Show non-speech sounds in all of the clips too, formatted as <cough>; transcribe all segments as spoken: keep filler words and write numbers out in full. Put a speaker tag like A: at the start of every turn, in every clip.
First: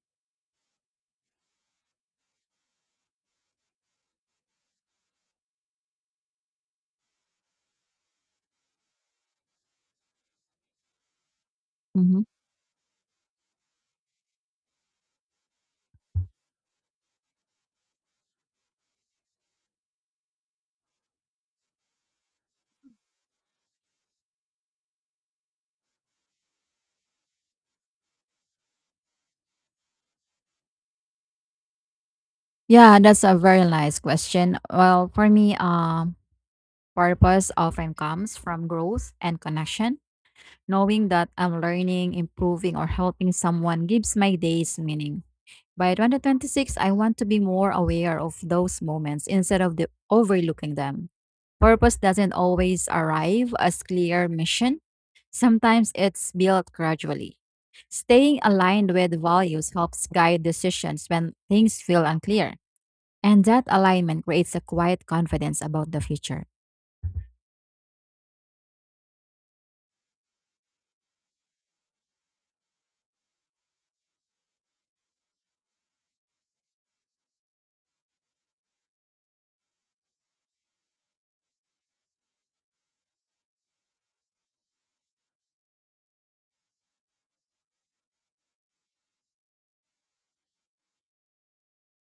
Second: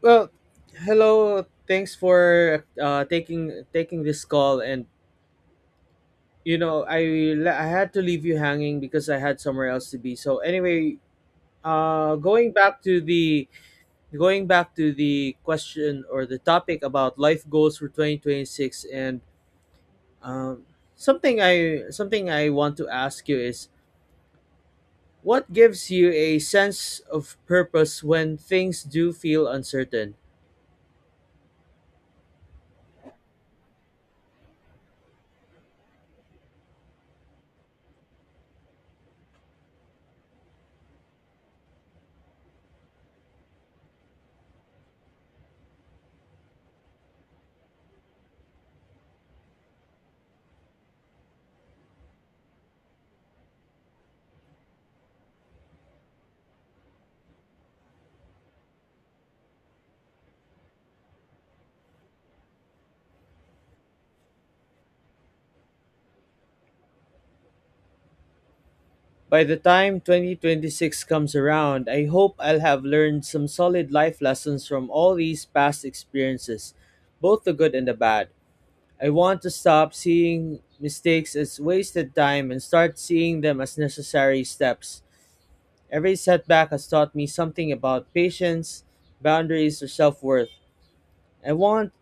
A: Well, hello. Thanks for uh, taking taking this call, and you know, I le- I had to leave you hanging because I had somewhere else to be. So anyway, uh,
B: Mhm.
A: going back to the going back to the question or the topic about life goals for twenty twenty six. And um, something I something I want to ask you is what gives you a sense of purpose when things do feel uncertain.
B: Yeah, that's a very nice question. Well, for me, um, purpose often comes from growth and connection. Knowing that I'm learning, improving, or helping someone gives my days meaning. By twenty twenty-six, I want to be more aware of those moments instead of the overlooking them. Purpose doesn't always arrive as clear mission. Sometimes it's built gradually. Staying aligned with values helps guide decisions when things feel unclear. And that alignment creates a quiet confidence about the future.
A: By the time twenty twenty-six comes around, I hope I'll have learned some solid life lessons from all these past experiences, both the good and the bad. I want to stop seeing mistakes as wasted time and start seeing them as necessary steps. Every setback has taught me something about patience, boundaries, or self-worth. I want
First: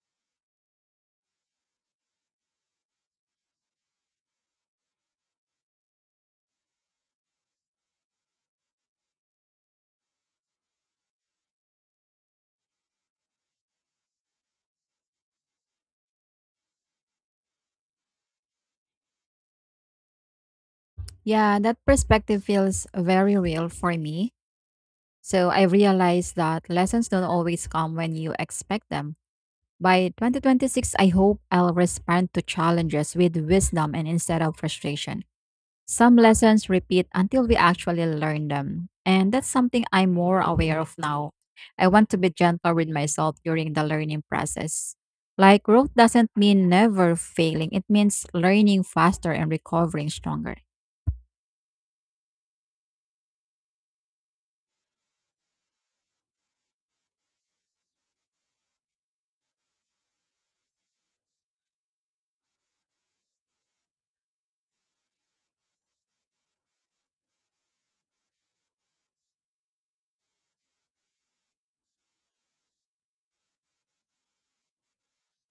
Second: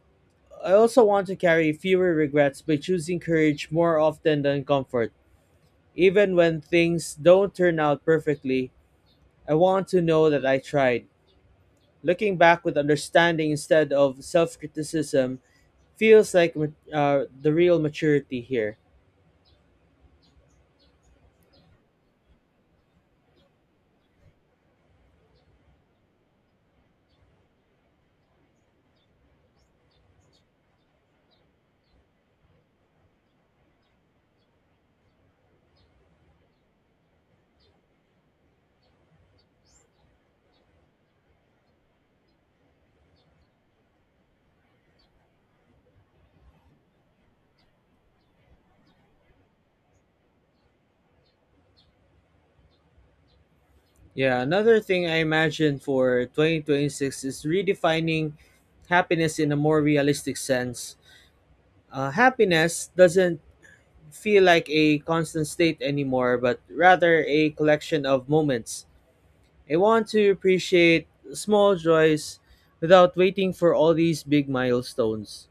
A: I also want to carry fewer regrets by choosing courage more often than comfort. Even when things don't turn out perfectly, I want to know that I tried. Looking back with understanding instead of self criticism feels like ma- uh, the real maturity here.
B: Yeah, that perspective feels very real for me. So I realized that lessons don't always come when you expect them. By twenty twenty-six, I hope I'll respond to challenges with wisdom and instead of frustration. Some lessons repeat until we actually learn them. And that's something I'm more aware of now. I want to be gentle with myself during the learning process. Like, growth doesn't mean never failing, it means learning faster and recovering stronger.
A: Yeah, another thing I imagine for twenty twenty-six is redefining happiness in a more realistic sense. Uh, happiness doesn't feel like a constant state anymore, but rather a collection of moments. I want to appreciate small joys without waiting for all these big milestones.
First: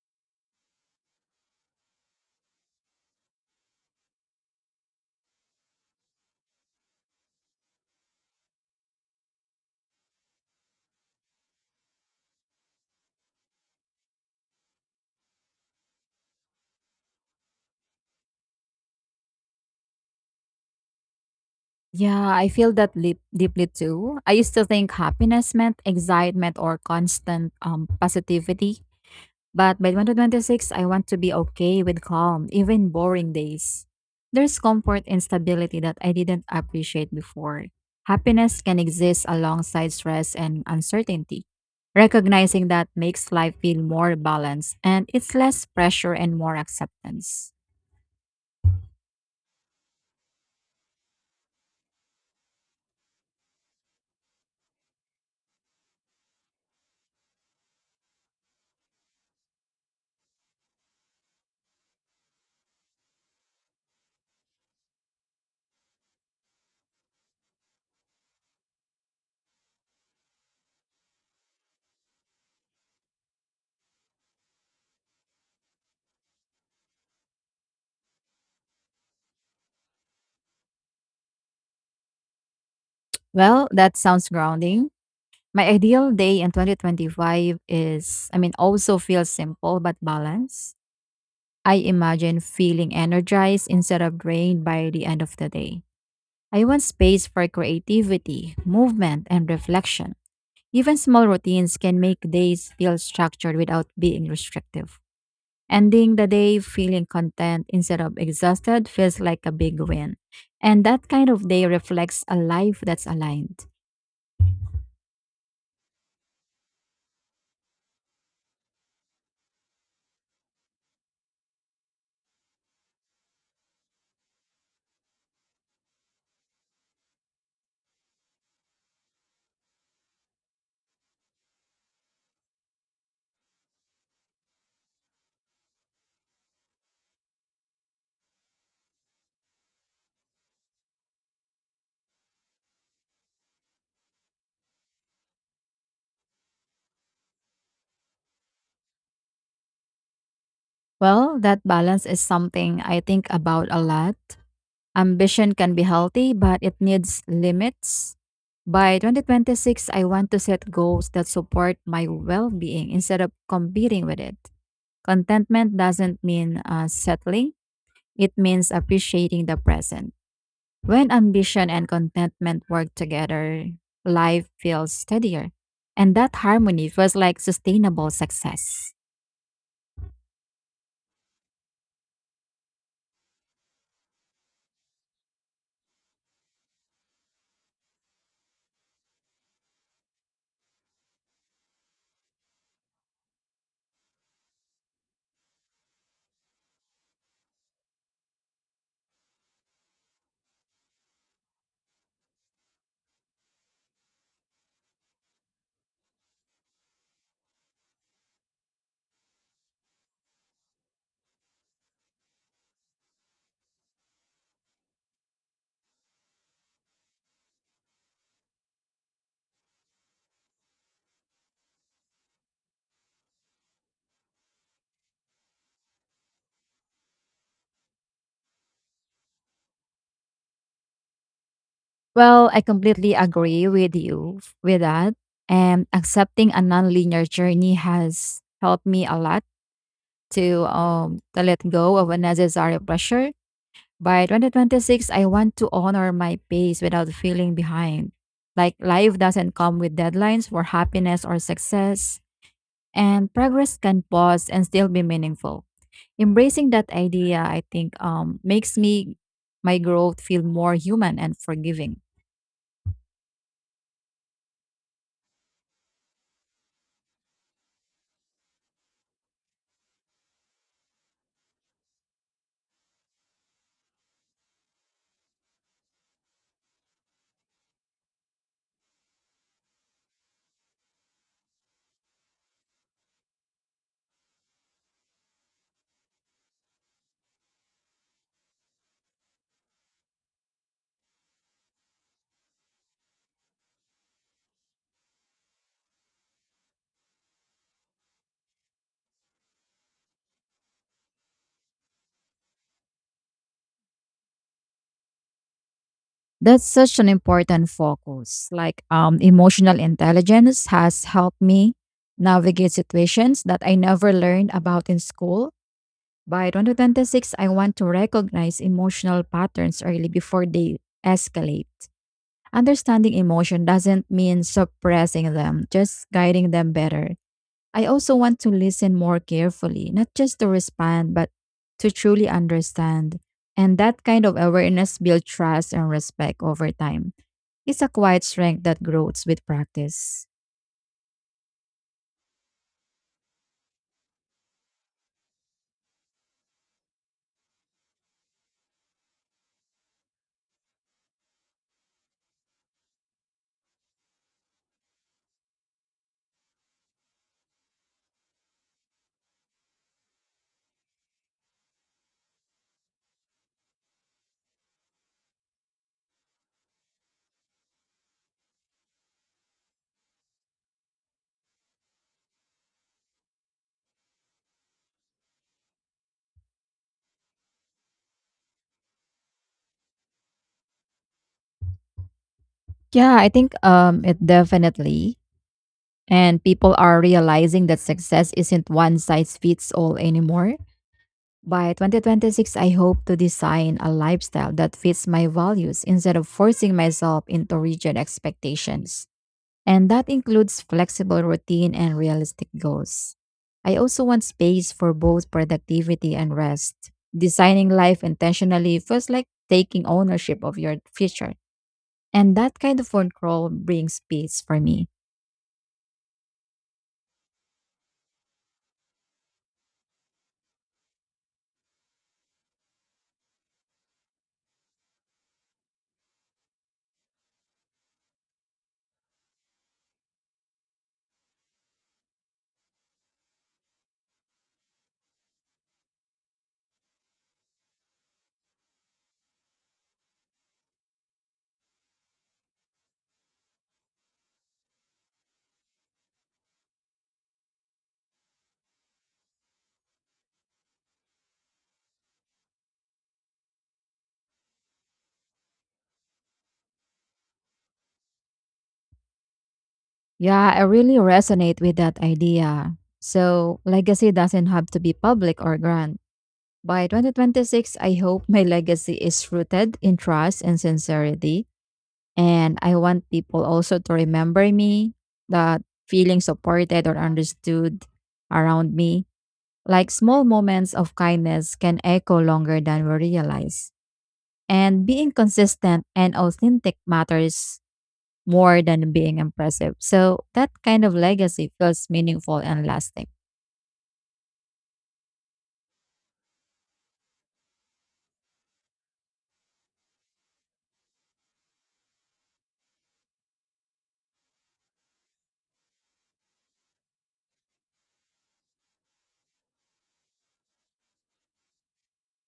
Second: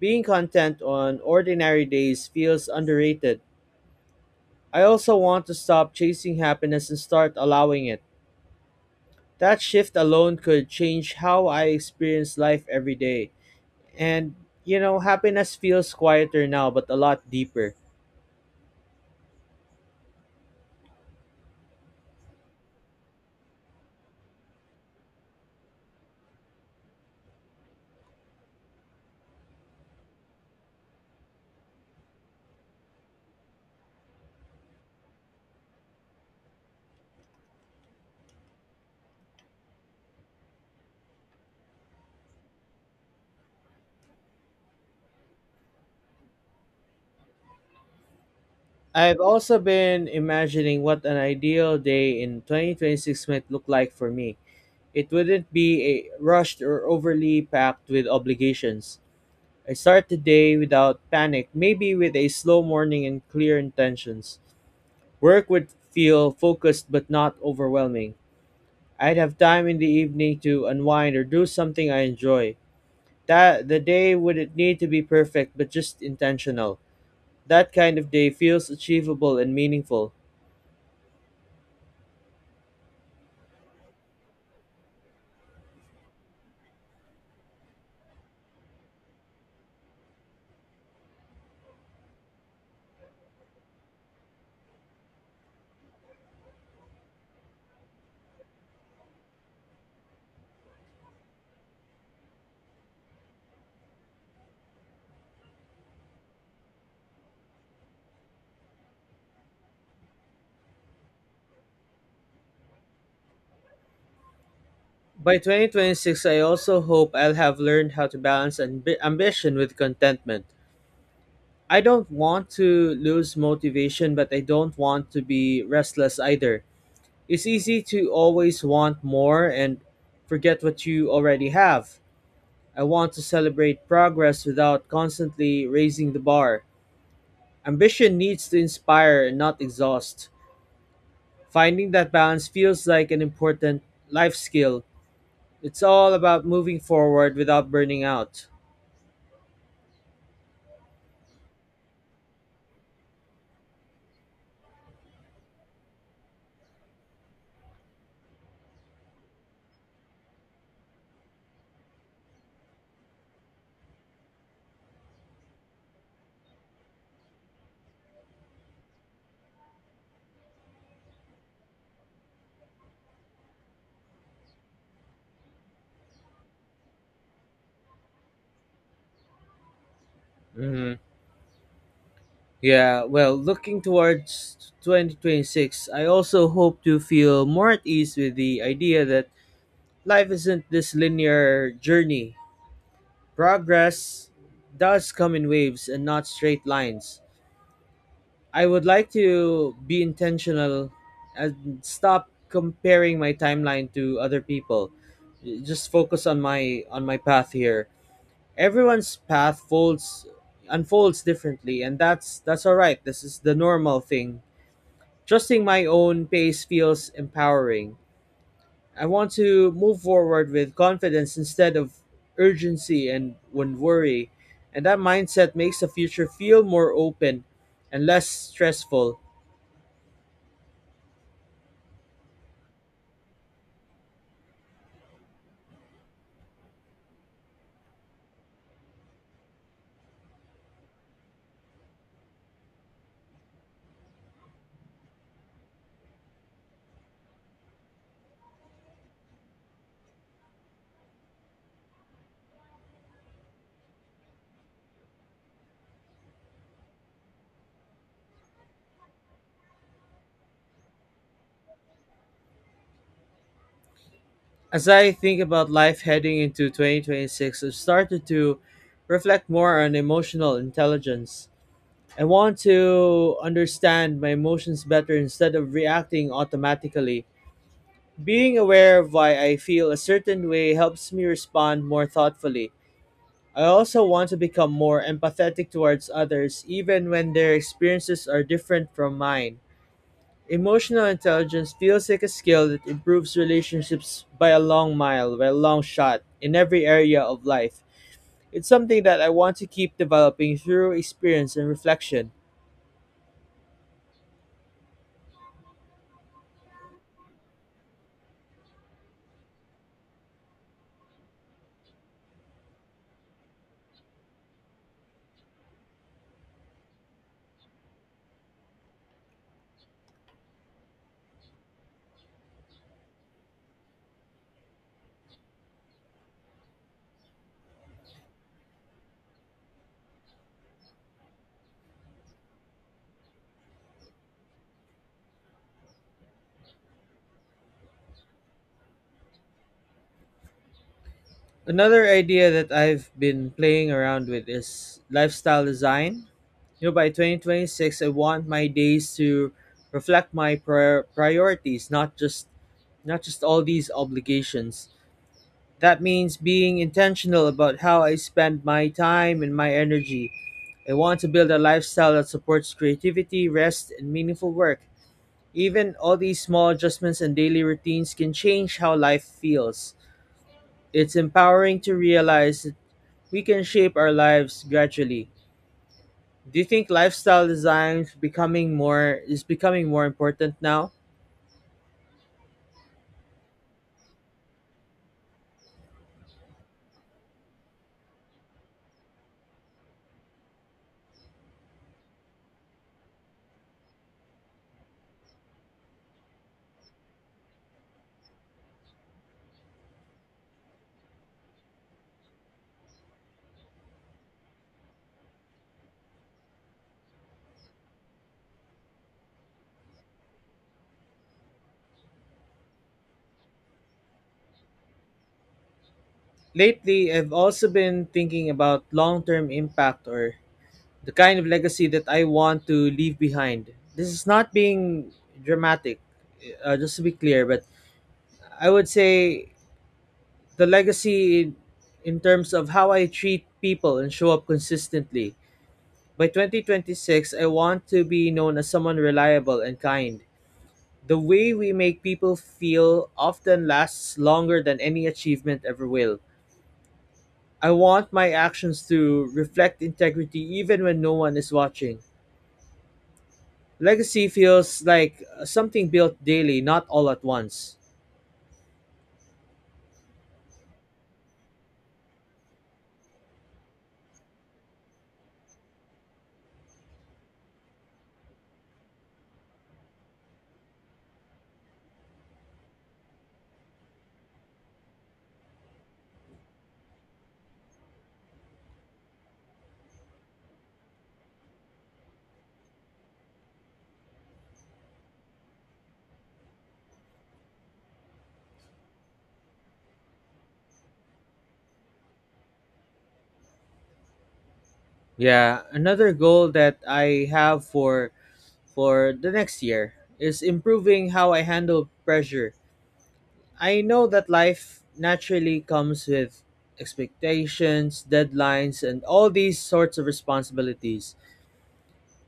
A: Being content on ordinary days feels underrated. I also want to stop chasing happiness and start allowing it. That shift alone could change how I experience life every day. And, you know, happiness feels quieter now, but a lot deeper.
B: Yeah, I feel that lip deeply too. I used to think happiness meant excitement or constant um, positivity. But by twenty twenty-six, I want to be okay with calm, even boring days. There's comfort in stability that I didn't appreciate before. Happiness can exist alongside stress and uncertainty. Recognizing that makes life feel more balanced and it's less pressure and more acceptance.
A: I've also been imagining what an ideal day in twenty twenty-six might look like for me. It wouldn't be a rushed or overly packed with obligations. I start the day without panic, maybe with a slow morning and clear intentions. Work would feel focused but not overwhelming. I'd have time in the evening to unwind or do something I enjoy. That the day wouldn't need to be perfect but just intentional. That kind of day feels achievable and meaningful.
B: Well, that sounds grounding. My ideal day in twenty twenty-five is, I mean, also feels simple but balanced. I imagine feeling energized instead of drained by the end of the day. I want space for creativity, movement, and reflection. Even small routines can make days feel structured without being restrictive. Ending the day feeling content instead of exhausted feels like a big win. And that kind of day reflects a life that's aligned.
A: By twenty twenty-six, I also hope I'll have learned how to balance ambi- ambition with contentment. I don't want to lose motivation, but I don't want to be restless either. It's easy to always want more and forget what you already have. I want to celebrate progress without constantly raising the bar. Ambition needs to inspire and not exhaust. Finding that balance feels like an important life skill. It's all about moving forward without burning out.
B: Well, that balance is something I think about a lot. Ambition can be healthy, but it needs limits. By twenty twenty-six, I want to set goals that support my well being instead of competing with it. Contentment doesn't mean uh, settling, it means appreciating the present. When ambition and contentment work together, life feels steadier. And that harmony feels like sustainable success.
A: hmm Yeah, well, looking towards twenty twenty-six, I also hope to feel more at ease with the idea that life isn't this linear journey. Progress does come in waves and not straight lines. I would like to be intentional and stop comparing my timeline to other people. Just focus on my on my path here. Everyone's path folds unfolds differently, and that's that's all right. This is the normal thing. Trusting my own pace feels empowering. I want to move forward with confidence instead of urgency and when worry. And that mindset makes the future feel more open and less stressful.
B: Well, I completely agree with you f- with that. And accepting a nonlinear journey has helped me a lot to um to let go of unnecessary pressure. By twenty twenty-six, I want to honor my pace without feeling behind. Like life doesn't come with deadlines for happiness or success, and progress can pause and still be meaningful. Embracing that idea, I think, um, makes me my growth feel more human and forgiving.
A: As I think about life heading into twenty twenty-six, I've started to reflect more on emotional intelligence. I want to understand my emotions better instead of reacting automatically. Being aware of why I feel a certain way helps me respond more thoughtfully. I also want to become more empathetic towards others, even when their experiences are different from mine. Emotional intelligence feels like a skill that improves relationships by a long mile, by a long shot, in every area of life. It's something that I want to keep developing through experience and reflection.
B: That's such an important focus. Like um, emotional intelligence has helped me navigate situations that I never learned about in school. By two thousand twenty-six, I want to recognize emotional patterns early before they escalate. Understanding emotion doesn't mean suppressing them, just guiding them better. I also want to listen more carefully, not just to respond, but to truly understand. And that kind of awareness builds trust and respect over time. It's a quiet strength that grows with practice.
A: Another idea that I've been playing around with is lifestyle design. You know, by twenty twenty-six, I want my days to reflect my prior- priorities, not just not just all these obligations. That means being intentional about how I spend my time and my energy. I want to build a lifestyle that supports creativity, rest, and meaningful work. Even all these small adjustments and daily routines can change how life feels. It's empowering to realize that we can shape our lives gradually. Do you think lifestyle design is becoming more is becoming more important now?
B: Yeah, I think um it definitely. And people are realizing that success isn't one size fits all anymore. By twenty twenty-six, I hope to design a lifestyle that fits my values instead of forcing myself into rigid expectations. And that includes flexible routine and realistic goals. I also want space for both productivity and rest. Designing life intentionally feels like taking ownership of your future. And that kind of control brings peace for me.
A: Lately, I've also been thinking about long-term impact or the kind of legacy that I want to leave behind. This is not being dramatic, uh, just to be clear, but I would say the legacy in, in terms of how I treat people and show up consistently. By twenty twenty-six, I want to be known as someone reliable and kind. The way we make people feel often lasts longer than any achievement ever will. I want my actions to reflect integrity even when no one is watching. Legacy feels like something built daily, not all at once.
B: Yeah, I really resonate with that idea. So, legacy doesn't have to be public or grand. By twenty twenty-six, I hope my <laughs> legacy is rooted in trust and sincerity. And I want people also to remember me, that feeling supported or understood around me. Like small moments of kindness can echo longer than we realize. And being consistent and authentic matters more than being impressive. So that kind of legacy feels meaningful and lasting.
A: Yeah, another goal that I have for for the next year is improving how I handle pressure. I know that life naturally comes with expectations, deadlines, and all these sorts of responsibilities.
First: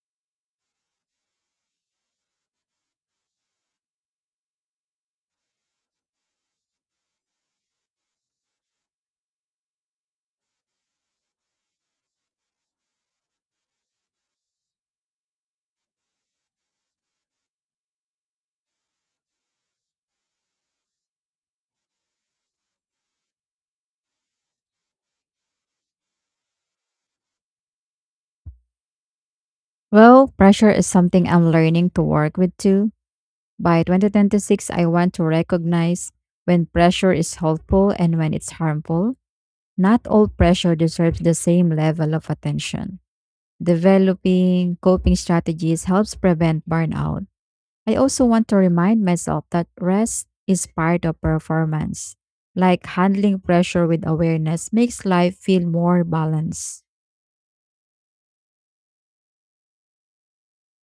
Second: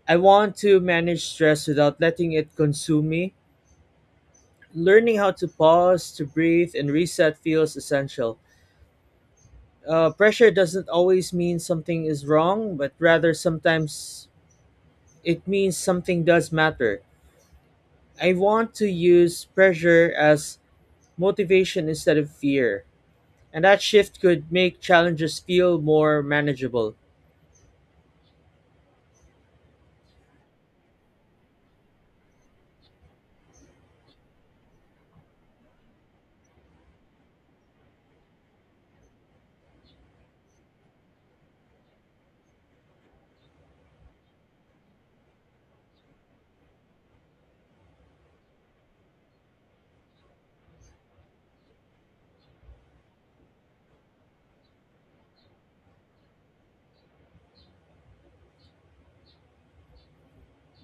A: I want to manage stress without letting it consume me. Learning how to pause, to breathe, and reset feels essential. Uh, pressure doesn't always mean something is wrong, but rather sometimes it means something does matter. I want to use pressure as motivation instead of fear, and that shift could make challenges feel more manageable.
B: Well, pressure is something I'm learning to work with too. By twenty twenty-six, I want to recognize when pressure is helpful and when it's harmful. Not all pressure deserves the same level of attention. Developing coping strategies helps prevent burnout. I also want to remind myself that rest is part of performance. Like handling pressure with awareness makes life feel more balanced.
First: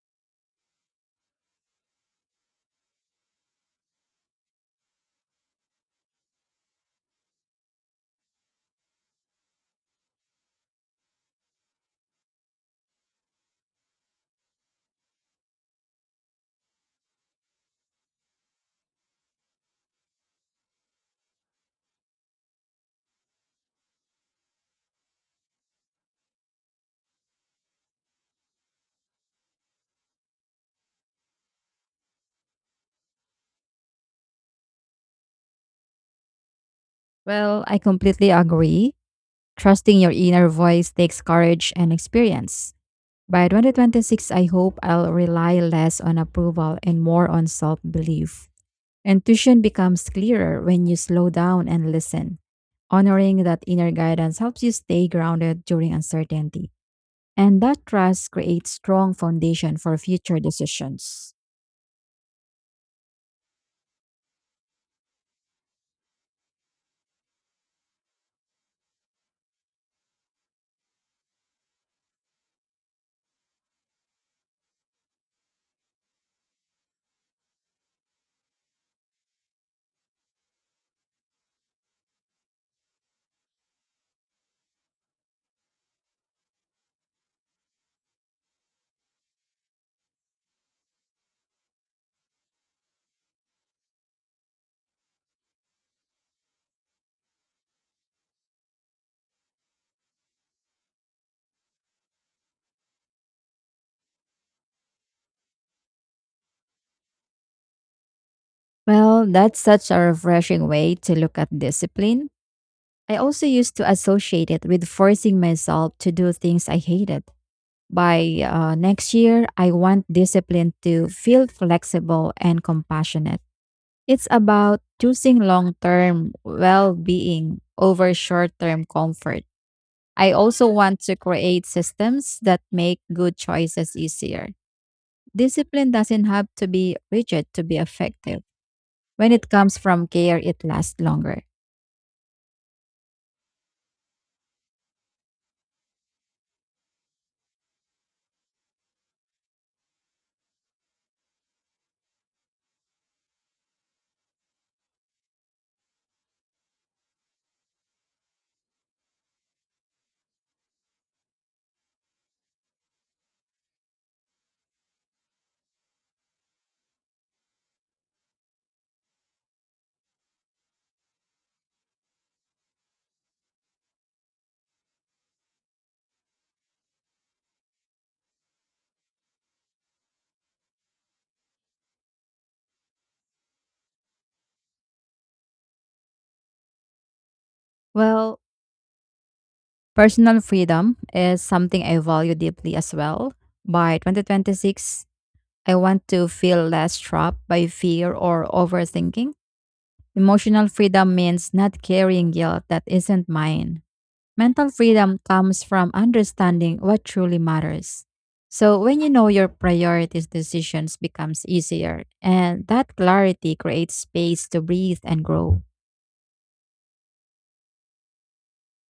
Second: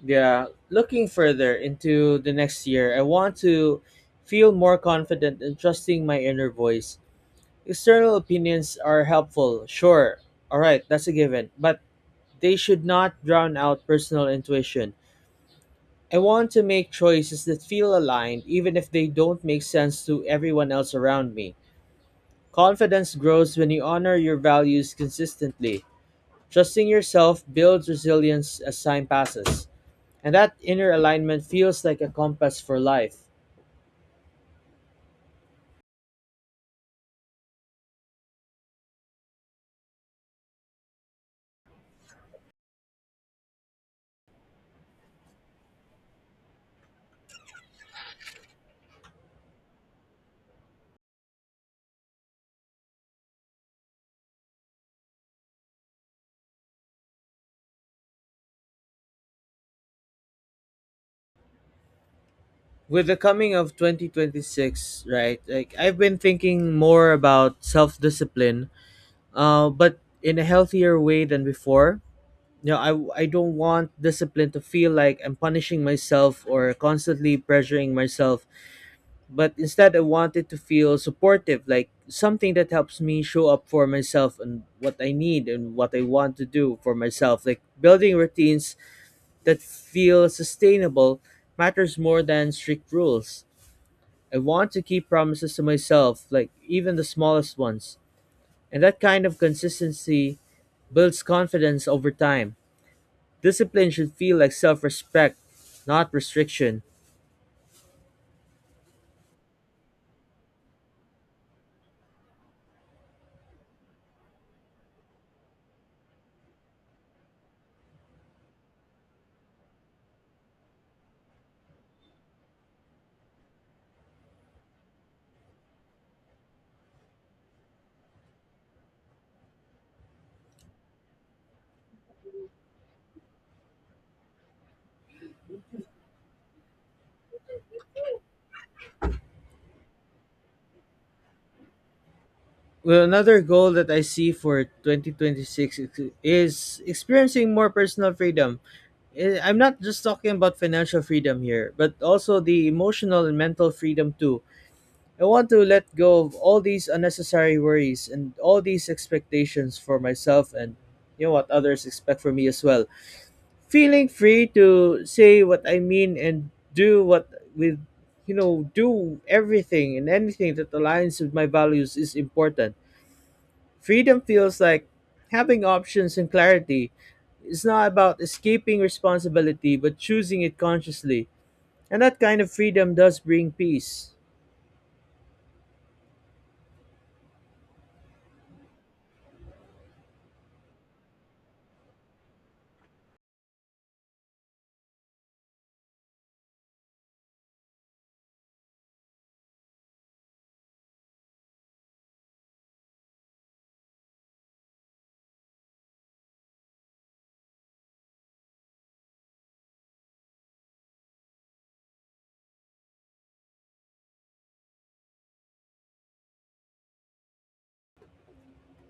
A: Yeah, looking further into the next year, I want to feel more confident in trusting my inner voice. External opinions are helpful, sure. All right, that's a given. But they should not drown out personal intuition. I want to make choices that feel aligned, even if they don't make sense to everyone else around me. Confidence grows when you honor your values consistently. Trusting yourself builds resilience as time passes, and that inner alignment feels like a compass for life.
B: Well, I completely agree. Trusting your inner voice takes courage and experience. By twenty twenty-six, I hope I'll rely less on approval and more on self belief. Intuition becomes clearer when you slow down and listen. Honoring that inner guidance helps you stay grounded during uncertainty. And that trust creates strong foundation for future decisions.
A: With the coming of twenty twenty-six, right, like I've been thinking more about self discipline, uh, but in a healthier way than before. You know, I, I don't want discipline to feel like I'm punishing myself or constantly pressuring myself, but instead I want it to feel supportive, like something that helps me show up for myself and what I need and what I want to do for myself. Like building routines that feel sustainable matters more than strict rules. I want to keep promises to myself, like even the smallest ones, and that kind of consistency builds confidence over time. Discipline should feel like self respect, not restriction.
B: Well, that's such a refreshing way to look at discipline. I also used to associate it with forcing myself to do things I hated. By uh, next year, I want discipline to feel flexible and compassionate. It's about choosing long term well being over short term comfort. I also want to create systems that make good choices easier. Discipline doesn't have to be rigid to be effective. When it comes from care, it lasts longer.
A: Well, another goal that I see for twenty twenty-six is is experiencing more personal freedom. Eh, I'm not just talking about financial freedom here, but also the emotional and mental freedom too. I want to let go of all these unnecessary worries and all these expectations for myself and, you know, what others expect from me as well. Feeling free to say what I mean and do what with you know do everything and anything that aligns with my values is important. Freedom feels like having options and clarity. It's not about escaping responsibility but choosing it consciously. And that kind of freedom does bring peace.
B: Well, personal freedom is something I value deeply as well. By twenty twenty-six, I want to feel less trapped by fear or overthinking. Emotional freedom means not carrying guilt that isn't mine. Mental freedom comes from understanding what truly matters. So when you know your priorities, decisions becomes easier, and that clarity creates space to breathe and grow.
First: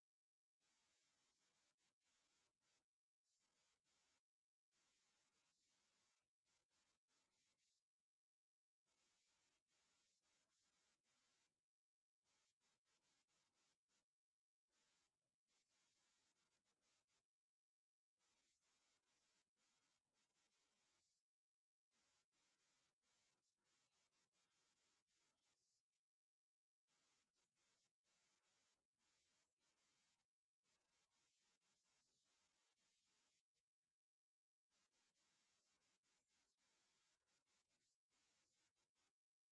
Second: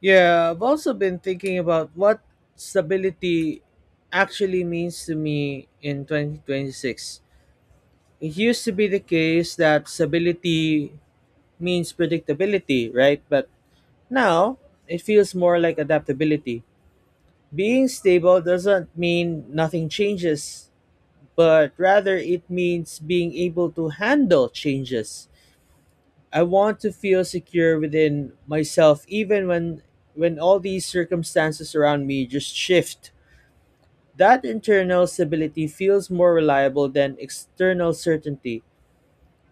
A: Yeah, I've also been thinking about what stability actually means to me in twenty twenty-six. It used to be the case that stability means predictability, right? But now it feels more like adaptability. Being stable doesn't mean nothing changes, but rather it means being able to handle changes. I want to feel secure within myself even when when all these circumstances around me just shift. That internal stability feels more reliable than external certainty.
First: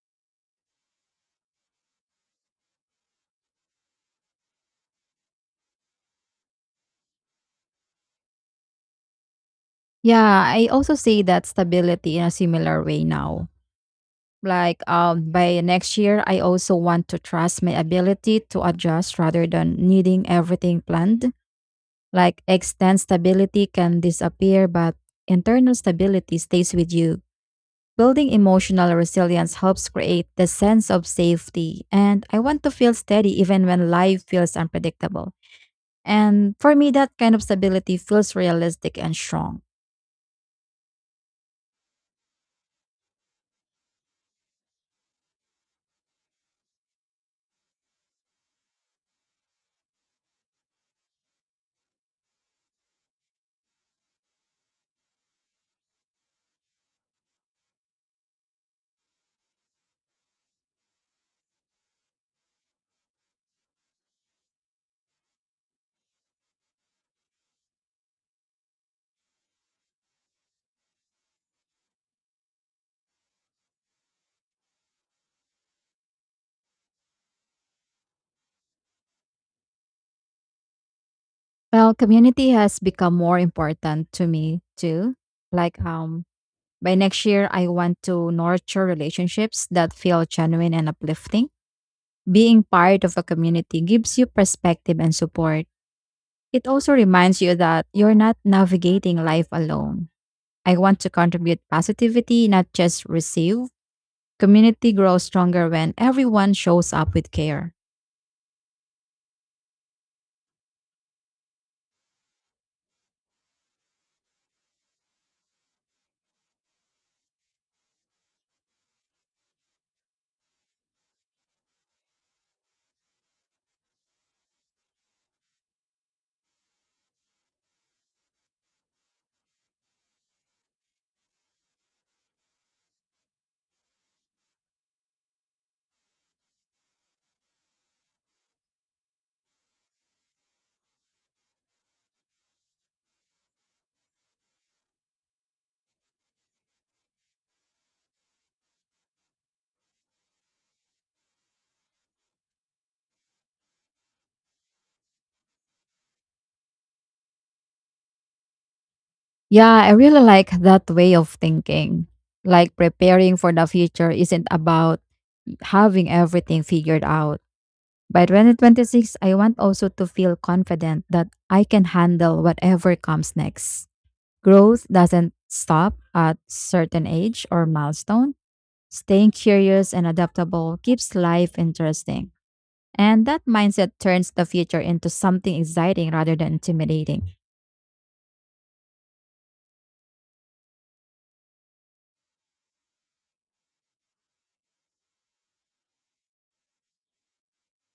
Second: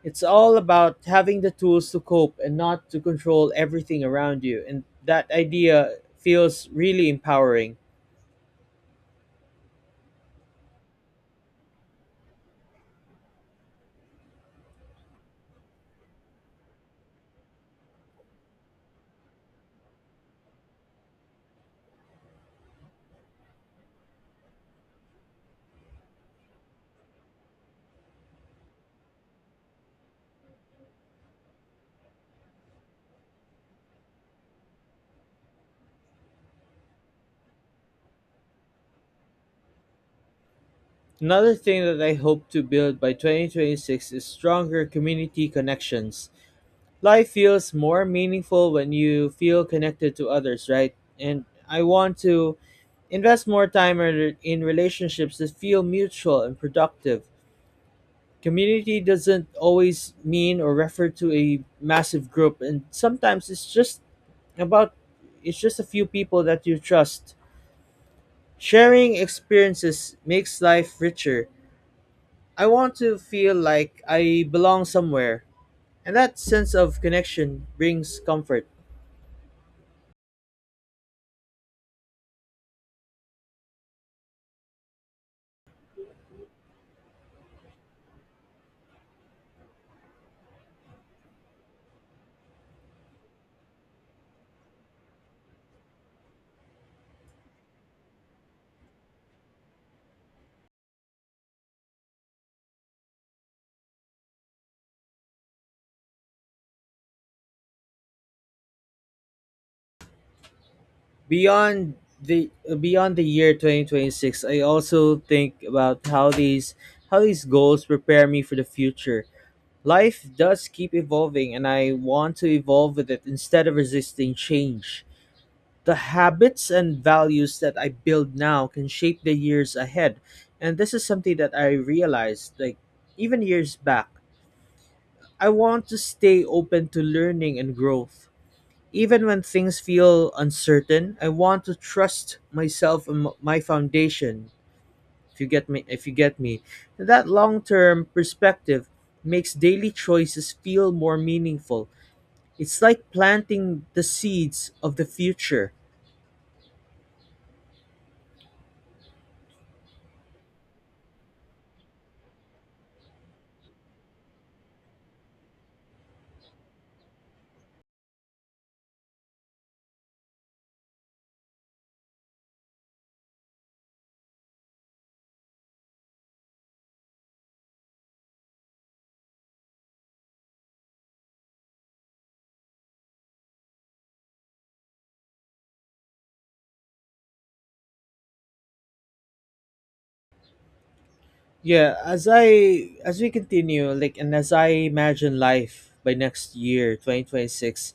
A: It's all about having the tools to cope and not to control everything around you. And that idea feels really empowering.
B: Yeah, I also see that stability in a similar way now. Like um, by next year, I also want to trust my ability to adjust rather than needing everything planned. Like extend stability can disappear, but internal stability stays with you. Building emotional resilience helps create the sense of safety, and I want to feel steady even when life feels unpredictable. And for me, that kind of stability feels realistic and strong.
A: Another thing that I hope to build by twenty twenty-six is stronger community connections. Life feels more meaningful when you feel connected to others, right? And I want to invest more time in in relationships that feel mutual and productive. Community doesn't always mean or refer to a massive group, and sometimes it's just about it's just a few people that you trust. Sharing experiences makes life richer. I want to feel like I belong somewhere, and that sense of connection brings comfort.
B: Well, community has become more important to me too. Like, um, by next year, I want to nurture relationships that feel genuine and uplifting. Being part of a community gives you perspective and support. It also reminds you that you're not navigating life alone. I want to contribute positivity, not just receive. Community grows stronger when everyone shows up with care.
A: Beyond the Beyond the year twenty twenty-six, I also think about how these how these goals prepare me for the future. Life does keep evolving and I want to evolve with it instead of resisting change. The habits and values that I build now can shape the years ahead. And this is something that I realized, like, even years back. I want to stay open to learning and growth. Even when things feel uncertain, I want to trust myself and m- my foundation. If you get me, if you get me, that long-term perspective makes daily choices feel more meaningful. It's like planting the seeds of the future.
B: Yeah, I really like that way of thinking. Like preparing for the future isn't about having everything figured out. By twenty twenty-six, I want also to feel confident that I can handle whatever comes next. Growth doesn't stop at certain age or milestone. Staying curious and adaptable keeps life interesting. And that mindset turns the future into something exciting rather than intimidating.
A: Yeah, as I as we continue, like, and as I imagine life by next year, twenty twenty-six,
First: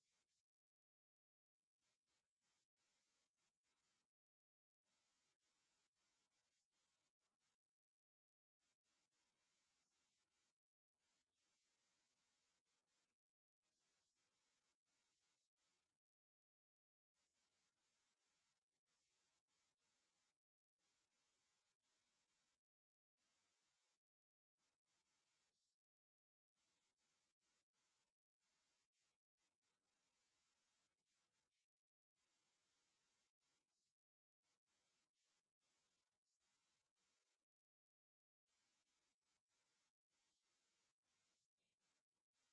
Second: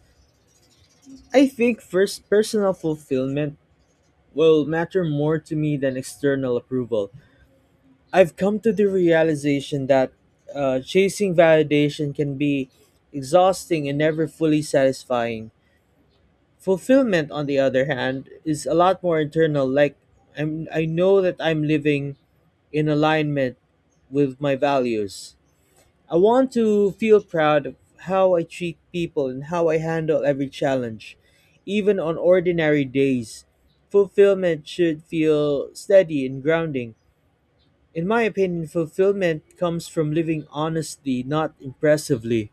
A: I think first personal fulfillment will matter more to me than external approval. I've come to the realization that uh, chasing validation can be exhausting and never fully satisfying. Fulfillment, on the other hand, is a lot more internal. Like I'm, I know that I'm living in alignment with my values. I want to feel proud of how I treat people and how I handle every challenge, even on ordinary days. Fulfillment should feel steady and grounding. In my opinion, fulfillment comes from living honestly, not impressively.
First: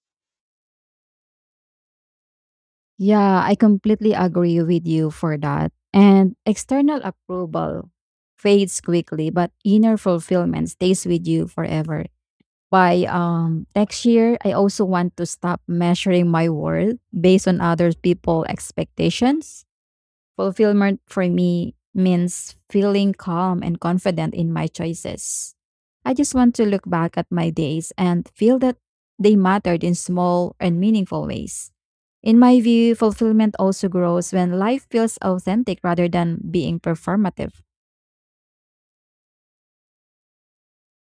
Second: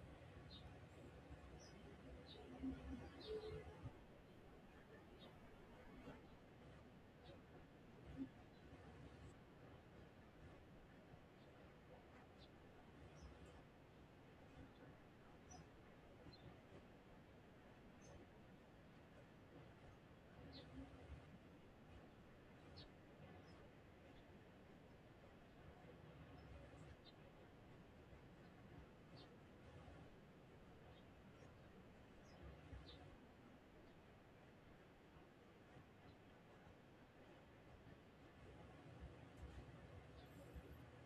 B: Yeah, I completely agree with you for that. And external approval fades quickly, but inner fulfillment stays with you forever. By um, next year, I also want to stop measuring my worth based on other people's expectations. Fulfillment for me means feeling calm and confident in my choices. I just want to look back at my days and feel that they mattered in small and meaningful ways. In my view, fulfillment also grows when life feels authentic rather than being performative.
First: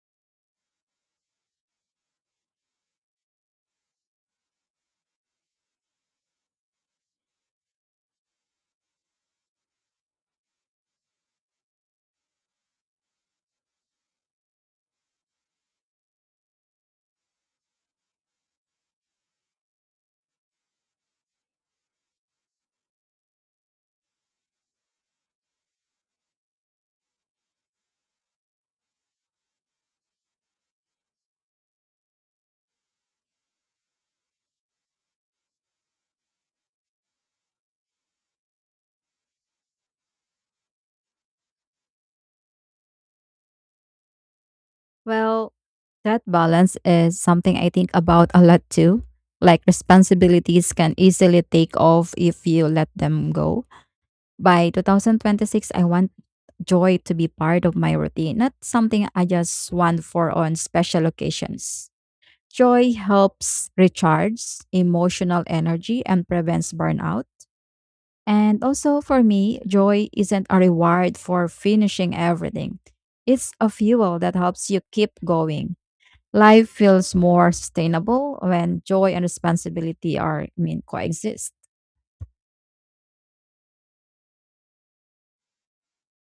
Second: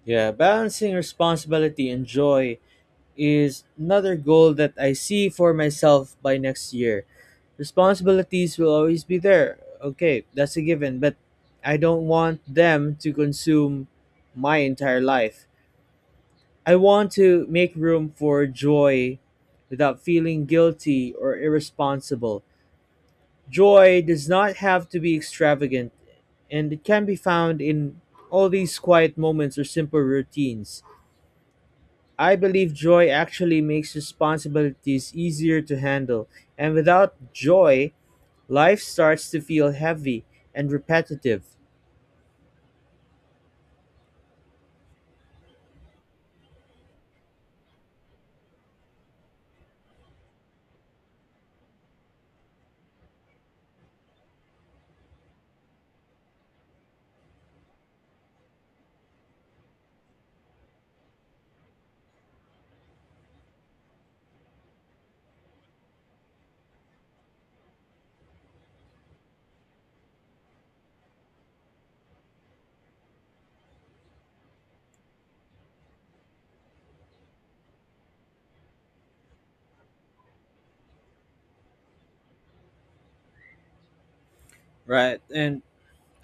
A: Yeah, balancing responsibility and joy is another goal that I see for myself by next year. Responsibilities will always be there. Okay, that's a given, but I don't want them to consume my entire life. I want to make room for joy without feeling guilty or irresponsible. Joy does not have to be extravagant, and it can be found in all these quiet moments or simple routines. I believe joy actually makes responsibilities easier to handle, and without joy, life starts to feel heavy and repetitive.
B: Well, that balance is something I think about a lot too. Like responsibilities can easily take off if you let them go. By two thousand twenty-six, I want joy to be part of my routine, not something I just want for on special occasions. Joy helps recharge emotional energy and prevents burnout. And also for me, joy isn't a reward for finishing everything. It's a fuel that helps you keep going. Life feels more sustainable when joy and responsibility are, I mean, coexist.
A: Right, and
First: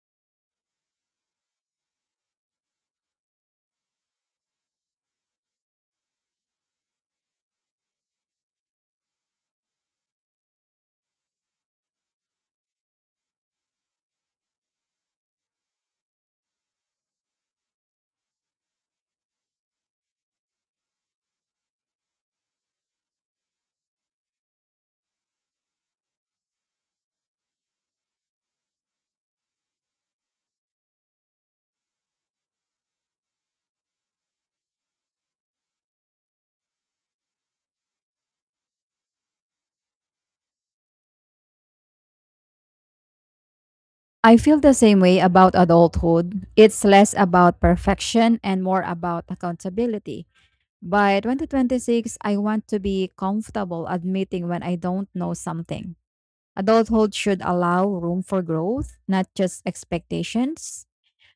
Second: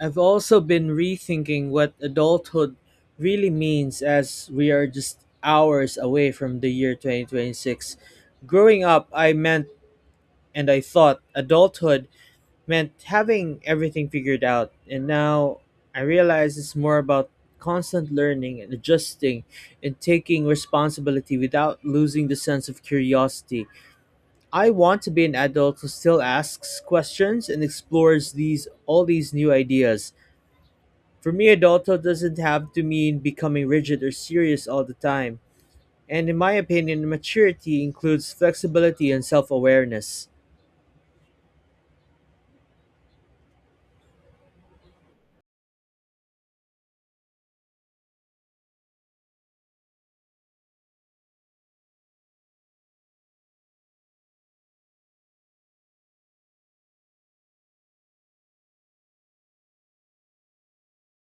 A: I've also been rethinking what adulthood really means as we are just hours away from the year two thousand twenty-six. Growing up, I meant and I thought adulthood meant having everything figured out. And now I realize it's more about constant learning and adjusting and taking responsibility without losing the sense of curiosity. I want to be an adult who still asks questions and explores these all these new ideas. For me, adulthood doesn't have to mean becoming rigid or serious all the time. And in my opinion, maturity includes flexibility and self awareness.
B: I feel the same way about adulthood. It's less about perfection and more about accountability. By twenty twenty-six, I want to be comfortable admitting when I don't know something. Adulthood should allow room for growth, not just expectations.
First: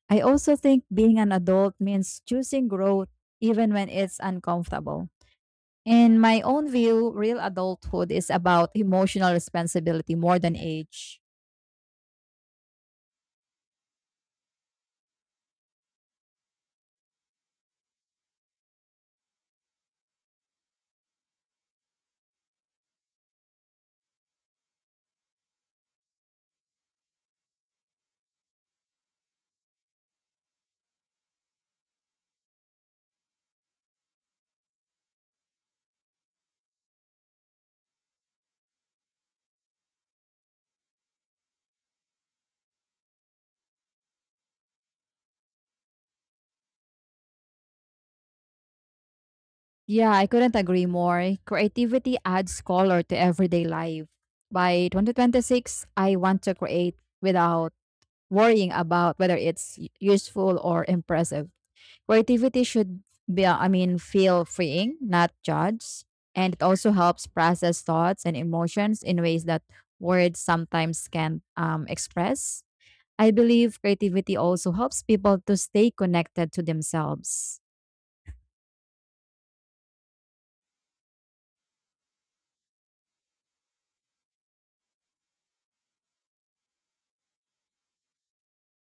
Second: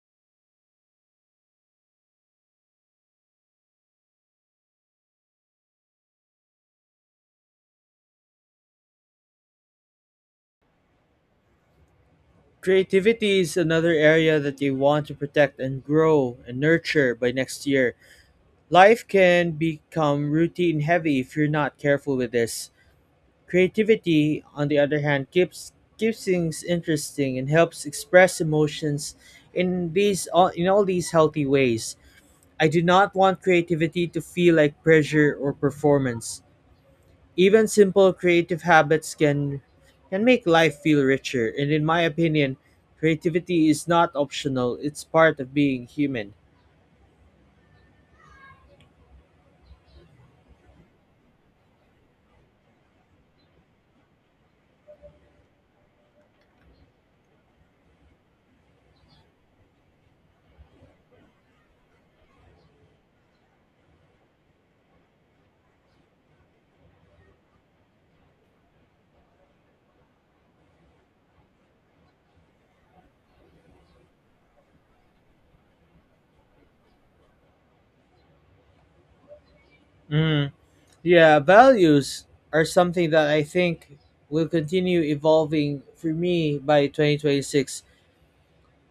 B: I also think being an adult means choosing growth even when it's uncomfortable. In my own view, real adulthood is about emotional responsibility more than age.
A: Creativity is another area that they want to protect and grow and nurture by next year. Life can become routine heavy if you're not careful with this. Creativity, on the other hand, keeps keeps things interesting and helps express emotions in these all in all these healthy ways. I do not want creativity to feel like pressure or performance. Even simple creative habits can can make life feel richer, and in my opinion, creativity is not optional, it's part of being human.
B: Yeah, I couldn't agree more. Creativity adds color to everyday life. By twenty twenty-six, I want to create without worrying about whether it's useful or impressive. Creativity should be, uh, I mean, feel freeing, not judged. And it also helps process thoughts and emotions in ways that words sometimes can't um, express. I believe creativity also helps people to stay connected to themselves.
A: Mm. Yeah, values are something that I think will continue evolving for me by twenty twenty-six.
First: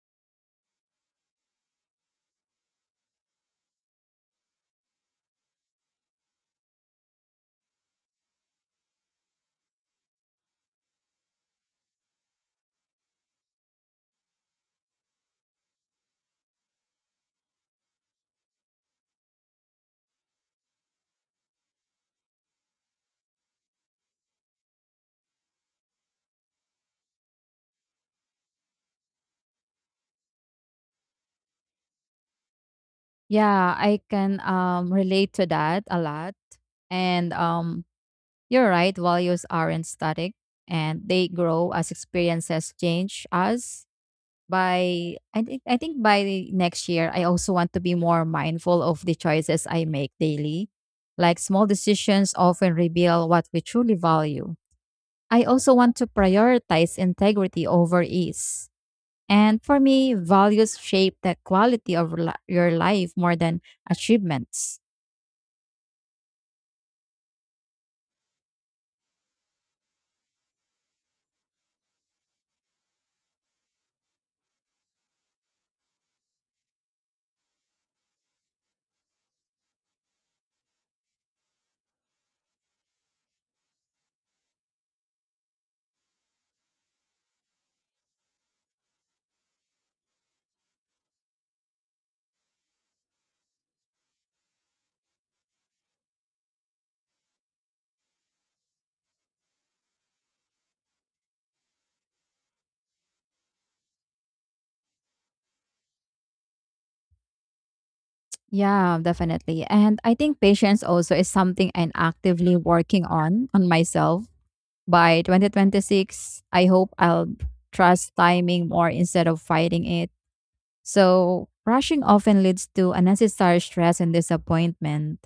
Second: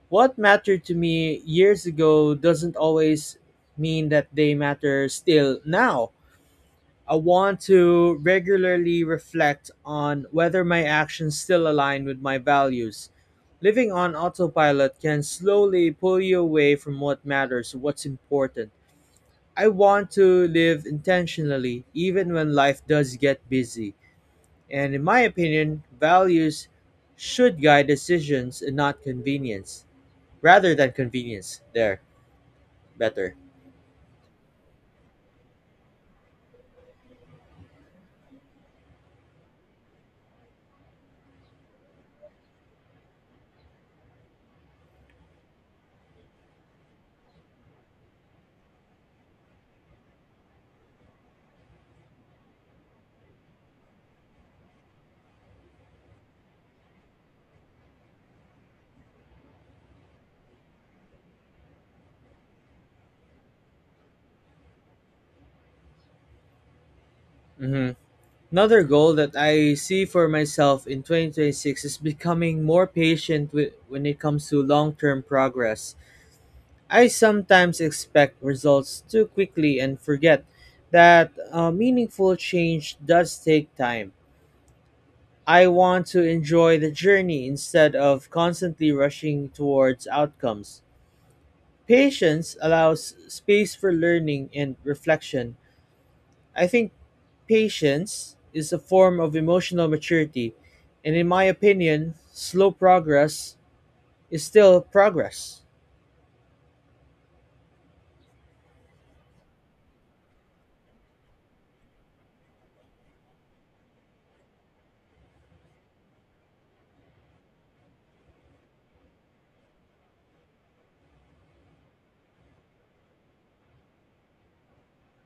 A: What mattered to me years ago doesn't always mean that they matter still now. I want to regularly reflect on whether my actions still align with my values. Living on autopilot can slowly pull you away from what matters, what's important. I want to live intentionally, even when life does get busy. And in my opinion, values should guide decisions and not convenience. Rather than convenience, there, better.
B: Yeah, I can um, relate to that a lot. And um, you're right, values aren't static and they grow as experiences change us by I think I think by next year I also want to be more mindful of the choices I make daily. Like small decisions often reveal what we truly value. I also want to prioritize integrity over ease. And for me, values shape the quality of li- your life more than achievements.
A: Hmm. Another goal that I see for myself in twenty twenty-six is becoming more patient with, when it comes to long term progress. I sometimes expect results too quickly and forget that uh, meaningful change does take time. I want to enjoy the journey instead of constantly rushing towards outcomes. Patience allows space for learning and reflection. I think patience is a form of emotional maturity, and in my opinion, slow progress is still progress.
B: Yeah, definitely. And I think patience also is something I'm actively working on on myself. By twenty twenty-six, I hope I'll trust timing more instead of fighting it. So, rushing often leads to unnecessary stress and disappointment,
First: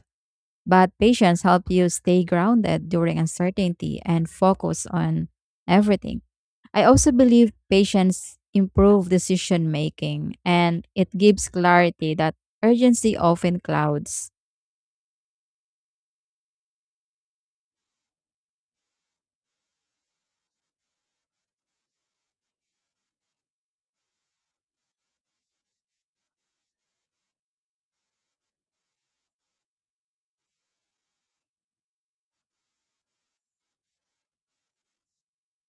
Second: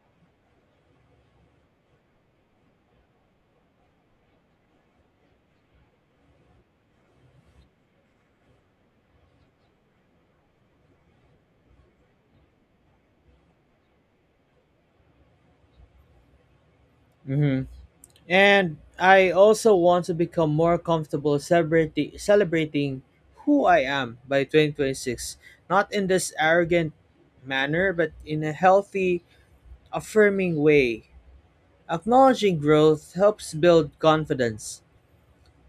B: but patience helps you stay grounded during uncertainty and focus on everything. I also believe patience improves decision making and it gives clarity that urgency often clouds.
A: Hmm. And I also want to become more comfortable celebrating celebrating who I am by twenty twenty-six, not in this arrogant manner, but in a healthy, affirming way. Acknowledging growth helps build confidence.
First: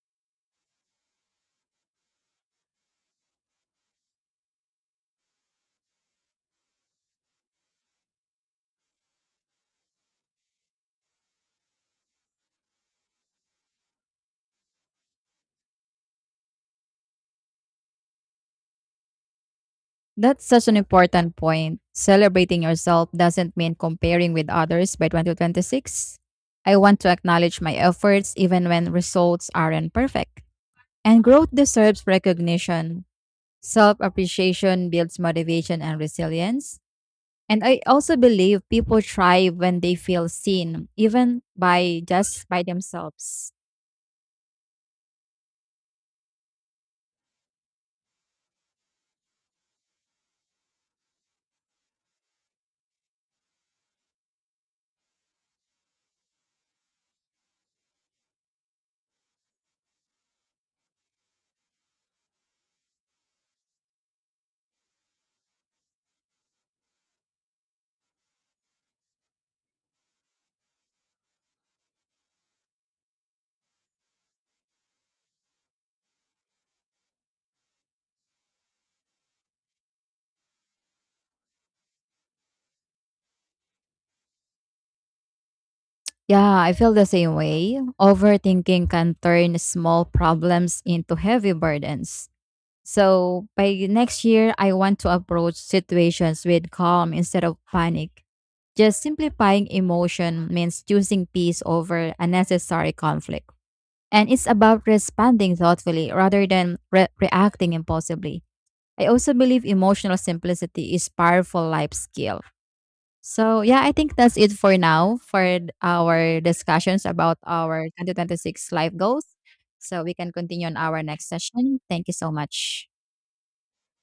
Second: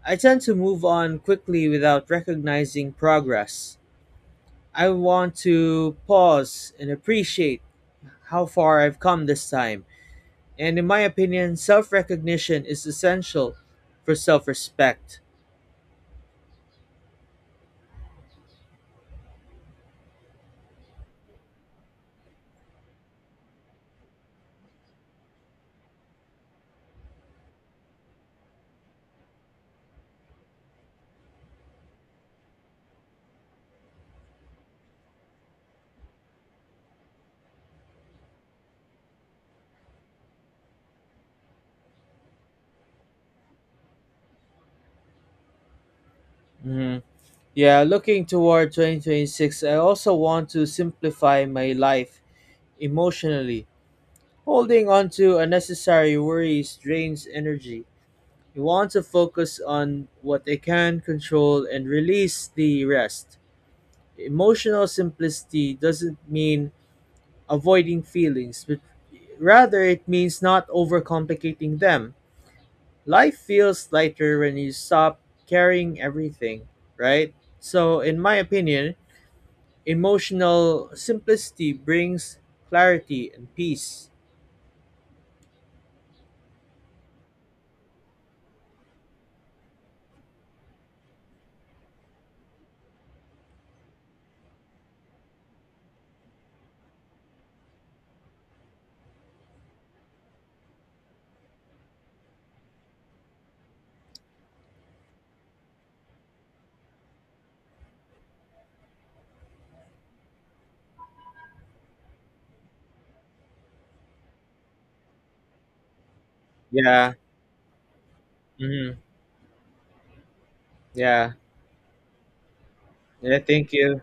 A: I tend to move on quickly without recognizing progress. I want to pause and appreciate how far I've come this time. And in my opinion, self recognition is essential for self respect.
B: That's such an important point. Celebrating yourself doesn't mean comparing with others by twenty twenty-six. I want to acknowledge my efforts even when results aren't perfect. And growth deserves recognition. Self appreciation builds motivation and resilience. And I also believe people thrive when they feel seen, even by just by themselves.
A: Mhm. Yeah, looking toward two thousand twenty-six, I also want to simplify my life emotionally. Holding on to unnecessary worries drains energy. I want to focus on what I can control and release the rest. Emotional simplicity doesn't mean avoiding feelings, but rather, it means not overcomplicating them. Life feels lighter when you stop carrying everything, right? So, in my opinion, emotional simplicity brings clarity and peace.
B: Yeah, I feel the same way. Overthinking can turn small problems into heavy burdens. So by next year, I want to approach situations with calm instead of panic. Just simplifying emotion means choosing peace over unnecessary conflict. And it's about responding thoughtfully rather than re- reacting impulsively. I also believe emotional simplicity is powerful life skill. So yeah, I think that's it for now for our discussions
A: Yeah.
B: about our twenty twenty-six life
A: Hmm.
B: goals. So we can continue on our next
A: Yeah.
B: session. Thank you so much.
A: Yeah. Thank you.